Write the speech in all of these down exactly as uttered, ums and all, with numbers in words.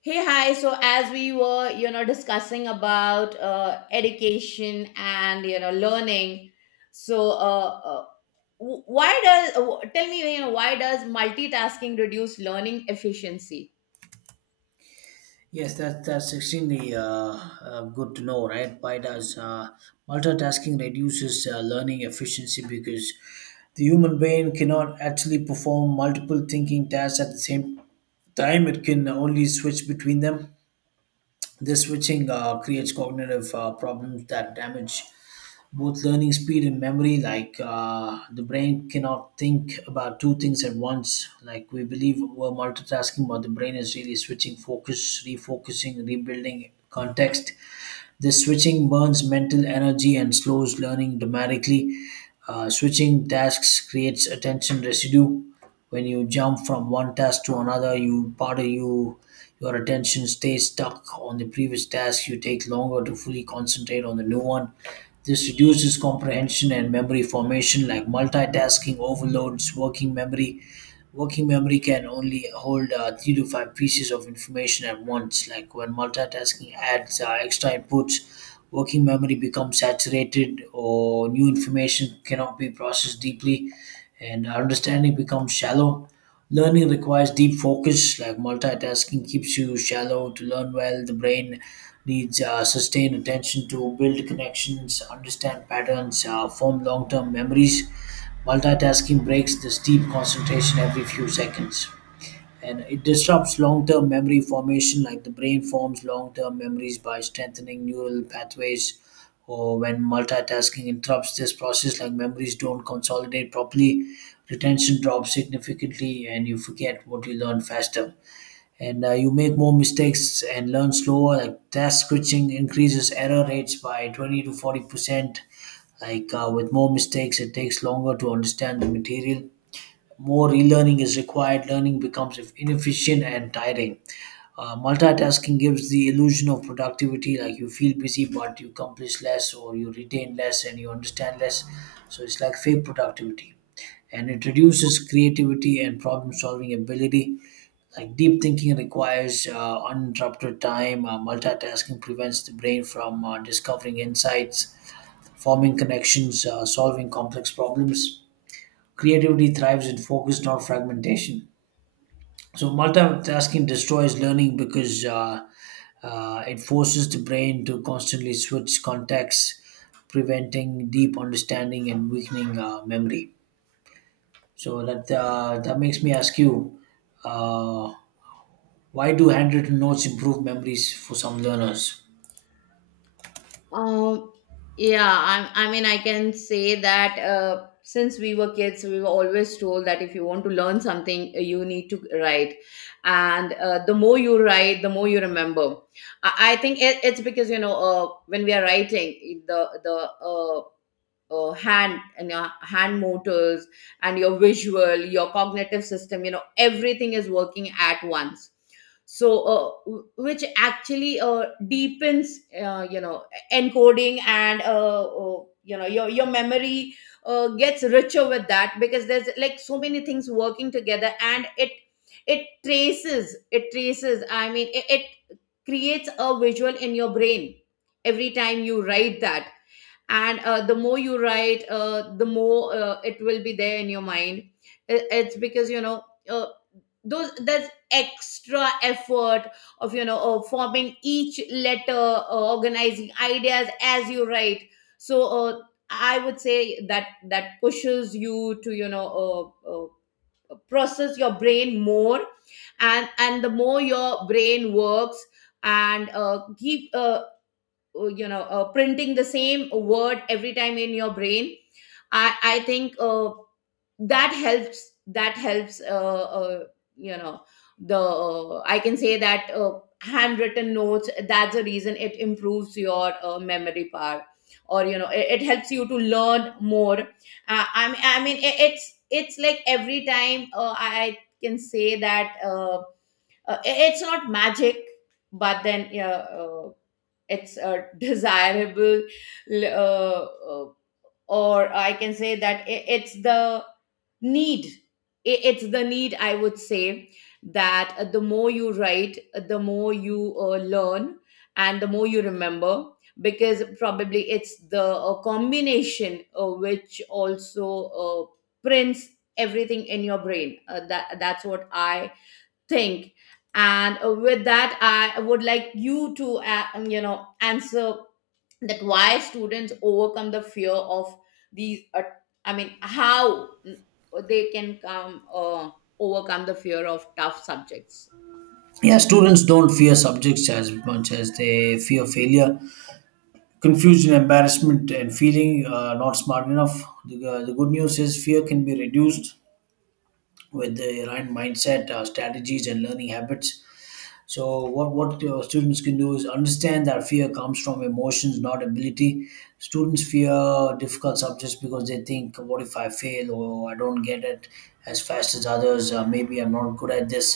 Hey, hi. So as we were, you know, discussing about uh, education and you know learning, so uh, uh, w- why does w- tell me you know why does multitasking reduce learning efficiency? Yes, that, that's extremely uh, uh, good to know, right? Why does uh, multitasking reduces uh, learning efficiency? Because the human brain cannot actually perform multiple thinking tasks at the same time. It can only switch between them. This switching uh, creates cognitive uh, problems that damage both learning speed and memory. Like uh, the brain cannot think about two things at once. Like we believe we're multitasking, but the brain is really switching focus, refocusing, rebuilding context. This switching burns mental energy and slows learning dramatically. Uh, switching tasks creates attention residue. When you jump from one task to another, you part of you your attention stays stuck on the previous task. You take longer to fully concentrate on the new one. This reduces comprehension and memory formation, like multitasking overloads working memory. Working memory can only hold uh, three to five pieces of information at once. Like when multitasking adds uh, extra inputs, working memory becomes saturated, or new information cannot be processed deeply and our understanding becomes shallow. Learning requires deep focus, like multitasking keeps you shallow. To learn well, the brain needs uh, sustained attention to build connections, understand patterns, uh, form long term memories. Multitasking breaks this deep concentration every few seconds, and it disrupts long term memory formation. Like the brain forms long term memories by strengthening neural pathways. Or when multitasking interrupts this process, like memories don't consolidate properly, retention drops significantly, and you forget what you learned faster, and uh, you make more mistakes and learn slower. Like task switching increases error rates by twenty to forty percent. Like uh, with more mistakes, it takes longer to understand the material. More relearning is required. Learning becomes inefficient and tiring. Uh, multitasking gives the illusion of productivity. Like you feel busy, but you accomplish less, or you retain less, and you understand less. So it's like fake productivity, and it reduces creativity and problem solving ability. Like deep thinking requires uh, uninterrupted time. Uh, multitasking prevents the brain from uh, discovering insights, forming connections, uh, solving complex problems. Creativity thrives in focus, not fragmentation. So multitasking destroys learning because uh, uh, it forces the brain to constantly switch contexts, preventing deep understanding and weakening uh, memory. So that uh, that makes me ask you, uh, why do handwritten notes improve memories for some learners? Um, yeah, I, I mean, I can say that uh, since we were kids, we were always told that if you want to learn something, uh, you need to write. And uh, the more you write, the more you remember. I, I think it, it's because, you know, uh, when we are writing, the, the, uh, uh, hand and your hand motors and your visual your cognitive system, you know, everything is working at once. So uh, w- which actually uh, deepens, uh, you know encoding, and uh, uh, you know your your memory uh, gets richer with that because there's like so many things working together, and it it traces it traces I mean it, it creates a visual in your brain every time you write that. And uh, the more you write, uh, the more uh, it will be there in your mind. I- it's because, you know uh, those that's extra effort of, you know uh, forming each letter, uh, organizing ideas as you write. So uh, I would say that that pushes you to, you know uh, uh, process your brain more. And and the more your brain works and uh, keep uh, uh, you know uh, printing the same word every time in your brain, i i think uh, that helps that helps, uh, uh, you know the uh, I can say that uh, handwritten notes, that's the reason it improves your uh, memory power, or you know it, it helps you to learn more. uh, i mean i mean it, it's it's like every time, uh, i I can say that, uh, uh, it- it's not magic, but then yeah, uh, it's a desirable, l- uh, uh, or I can say that i- it's the need. I- it's the need, I would say, that uh, the more you write, uh, the more you uh, learn and the more you remember, because probably it's the uh, combination uh, which also uh, prints everything in your brain. Uh, that that's what I think. And uh, with that I would like you to, uh, um, you know answer that, why students overcome the fear of these, uh, I mean how mm, they can come uh, overcome the fear of tough subjects. Yeah, students don't fear subjects as much as they fear failure, confusion, embarrassment, and feeling uh, not smart enough. The, uh, the good news is fear can be reduced with the right mindset, uh, strategies, and learning habits. So what what uh, students can do is understand that fear comes from emotions, not ability. Students fear difficult subjects because they think, "What if I fail, or I don't get it as fast as others? Uh, maybe I'm not good at this."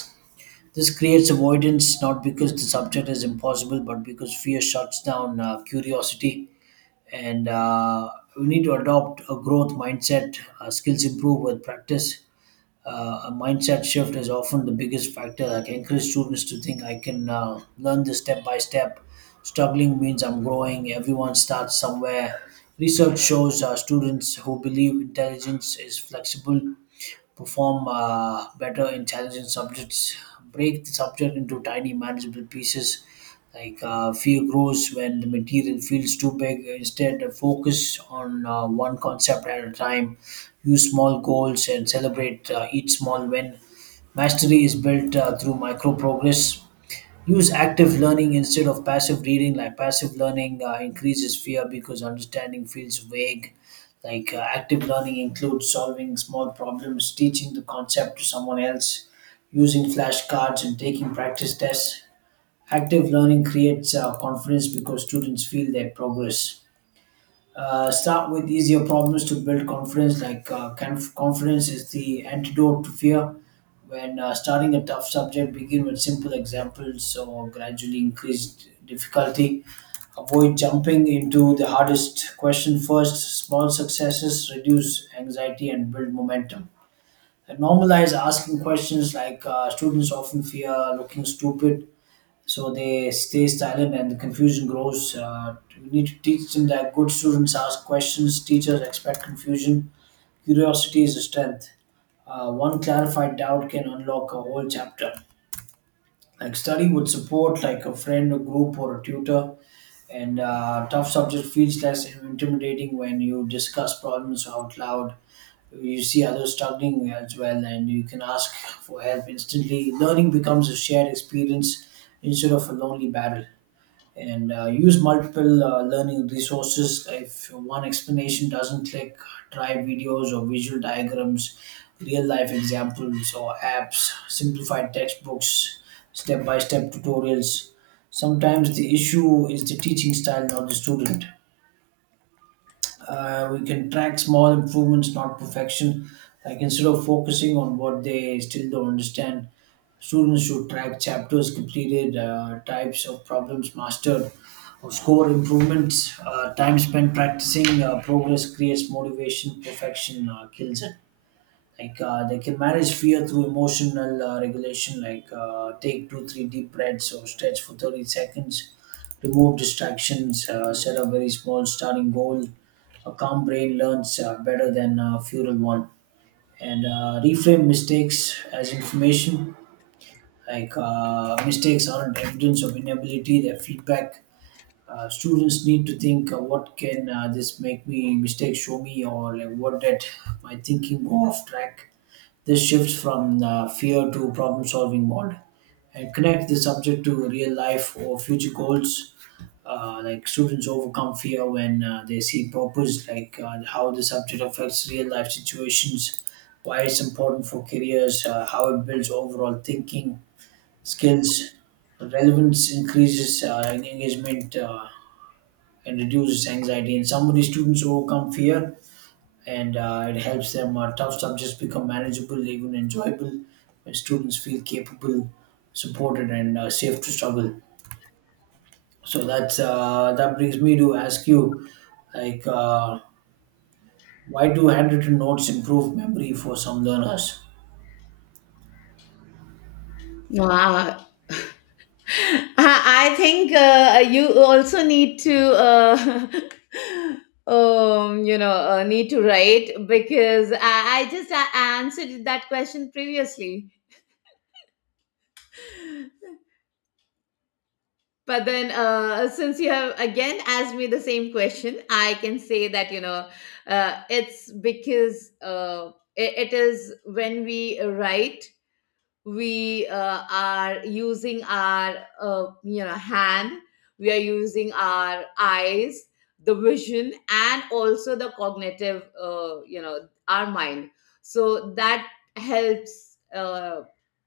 This creates avoidance, not because the subject is impossible, but because fear shuts down uh, curiosity. And uh, we need to adopt a growth mindset. Uh, skills improve with practice. Uh, a mindset shift is often the biggest factor. Like, encourage students to think, I can uh, learn this step by step. Struggling means I'm growing. Everyone starts somewhere. Research shows uh, students who believe intelligence is flexible perform uh, better in challenging subjects. Break the subject into tiny manageable pieces. Like uh, fear grows when the material feels too big. Instead, focus on uh, one concept at a time. Use small goals and celebrate uh, each small win. Mastery is built uh, through micro progress. Use active learning instead of passive reading. Like passive learning uh, increases fear because understanding feels vague. Like uh, active learning includes solving small problems, teaching the concept to someone else, using flashcards, and taking practice tests. Active learning creates uh, confidence because students feel their progress. Uh, start with easier problems to build confidence. Like uh, conf- confidence is the antidote to fear. When uh, starting a tough subject, begin with simple examples or gradually increased difficulty. Avoid jumping into the hardest question first. Small successes reduce anxiety and build momentum. And normalize asking questions. Like uh, students often fear looking stupid, so they stay silent and the confusion grows. Uh, we need to teach them that good students ask questions, teachers expect confusion, curiosity is a strength. Uh, one clarified doubt can unlock a whole chapter. Like study would support, like a friend, a group, or a tutor. And uh, tough subject feels less intimidating when you discuss problems out loud. You see others struggling as well, and you can ask for help instantly. Learning becomes a shared experience instead of a lonely battle. And uh, use multiple uh, learning resources. If one explanation doesn't click, try videos or visual diagrams, real life examples or apps, simplified textbooks, step by step tutorials. Sometimes the issue is the teaching style, not the student. Uh, we can track small improvements, not perfection. Like, instead of focusing on what they still don't understand, students should track chapters completed, uh, types of problems mastered, or score improvements. Uh, time spent practicing, uh, progress creates motivation. Perfection uh, kills it. Like uh, they can manage fear through emotional uh, regulation. Like uh, take two, three deep breaths or stretch for thirty seconds. Remove distractions. Uh, set a very small starting goal. A calm brain learns uh, better than a feral one. And uh, reframe mistakes as information. Like uh, mistakes aren't evidence of inability, they're feedback. Uh, students need to think, uh, what can uh, this make me mistake show me, or like what did my thinking go off track? This shifts from uh, fear to problem solving mode. And connect the subject to real life or future goals. Uh, like students overcome fear when uh, they see purpose. Like uh, how the subject affects real life situations, why it's important for careers, uh, how it builds overall thinking skills. Relevance increases uh, engagement, uh, and reduces anxiety. In some students overcome fear, and uh, it helps them. Uh, tough subjects become manageable, even enjoyable, when students feel capable, supported, and uh, safe to struggle. So that's uh, that brings me to ask you, like uh, why do handwritten notes improve memory for some learners? Wow. I, I think uh, you also need to, uh, um, you know, uh, need to write, because I, I just a- answered that question previously. But then, uh, since you have again asked me the same question, I can say that, you know, uh, it's because uh, it, it is when we write, we uh, are using our, uh, you know hand, we are using our eyes, the vision, and also the cognitive, uh, you know our mind. So that helps, uh,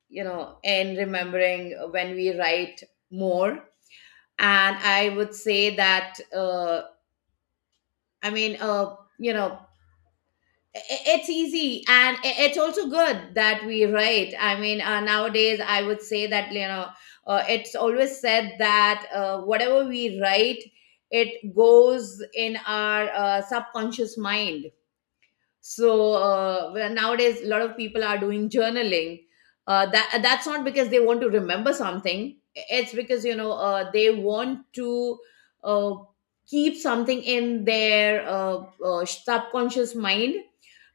you know in remembering, when we write more. And I would say that, uh, i mean uh, you know i- it's easy and i- it's also good that we write. I mean uh, nowadays, I would say that, you know uh, it's always said that uh, whatever we write, it goes in our uh, subconscious mind. So uh, well, nowadays, a lot of people are doing journaling. Uh, that uh, that's not because they want to remember something. It's because, you know uh, they want to, uh, keep something in their uh, uh, subconscious mind.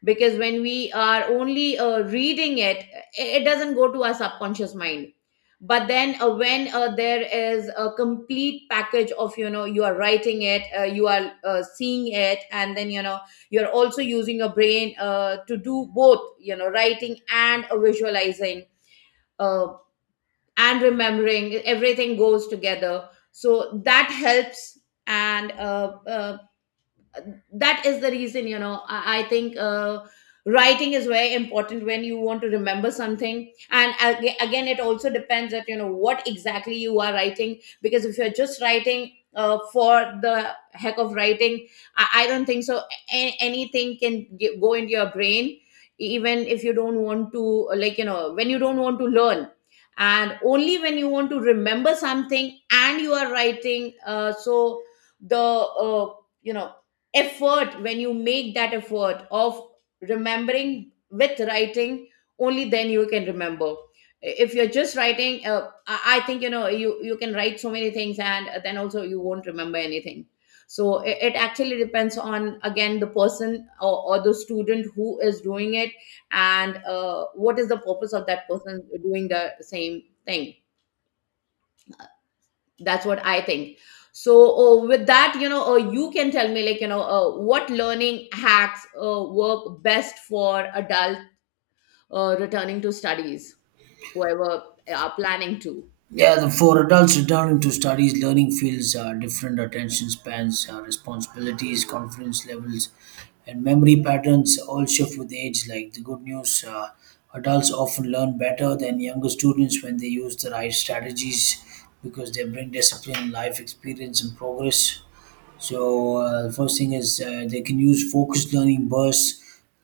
Because when we are only uh, reading it, it it doesn't go to our subconscious mind. But then, uh, when uh, there is a complete package of, you know, you are writing it, uh, you are uh, seeing it, and then, you know, you're also using your brain uh, to do both, you know, writing and uh, visualizing uh, and remembering. Everything goes together, so that helps. And uh, uh, that is the reason, you know, i, I think uh, writing is very important when you want to remember something. And aga- again, it also depends that, you know, what exactly you are writing, because if you're just writing uh, for the heck of writing, i, I don't think so a- anything can g- go into your brain, even if you don't want to, like, you know, when you don't want to learn. And only when you want to remember something and you are writing, uh, so the, uh, you know effort, when you make that effort of remembering with writing, only then you can remember. If you're just writing, uh, i I think, you know, you you can write so many things and then also you won't remember anything. So it, it actually depends on, again, the person, or, or the student who is doing it, and uh, what is the purpose of that person doing the same thing. That's what I think. So uh, with that, you know, uh, you can tell me, like, you know, uh, what learning hacks uh, work best for adult uh, returning to studies, whoever are planning to Yeah, the for adults returning to studies, learning fields, uh, different attention spans, uh, responsibilities, confidence levels, and memory patterns all shift with age. Like the good news, uh, adults often learn better than younger students when they use the right strategies, because they bring discipline, life experience, and progress. So uh, first thing is uh, they can use focused learning bursts,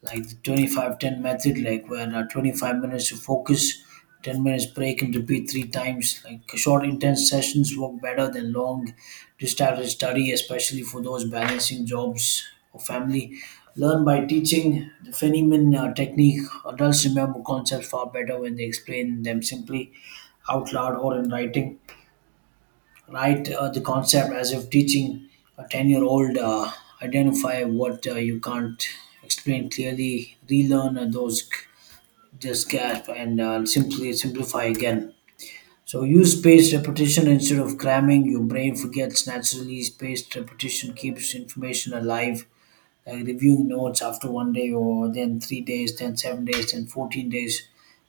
like the twenty-five ten method, like where uh, twenty-five minutes of focus, ten minutes break, and repeat three times. Like short intense sessions work better than long distracted study, especially for those balancing jobs or family. Learn by teaching, the Feynman uh, technique. Adults remember concepts far better when they explain them simply out loud or in writing, right? Uh, the concept as if teaching a ten year old. Uh, identify what uh, you can't explain clearly, relearn uh, those, just gasp and uh, simply simplify again. So use spaced repetition instead of cramming. Your brain forgets naturally. Spaced repetition keeps information alive. Like reviewing notes after one day, or then three days, then seven days, then fourteen days.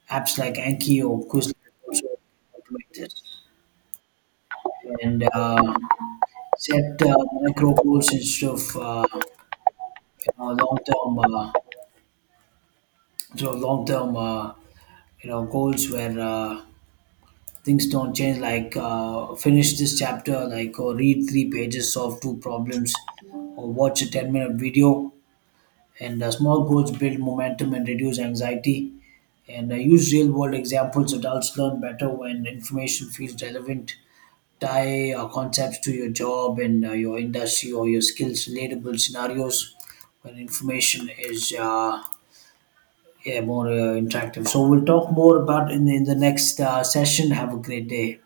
Apps like Anki or Quizlet also automate this. And uh, set uh, micro goals instead of uh, you know long term uh, instead of long term uh, you know goals where uh, things don't change. Like uh, finish this chapter, like, or read three pages, solve two problems, or watch a ten minute video. And uh, small goals build momentum and reduce anxiety. And uh, use real world examples. Adults learn better when information feels relevant. Tie uh, concepts to your job and uh, your industry or your skills, relatable scenarios. When information is uh, yeah, more uh, interactive. So we'll talk more about in, in the next uh, session. Have a great day.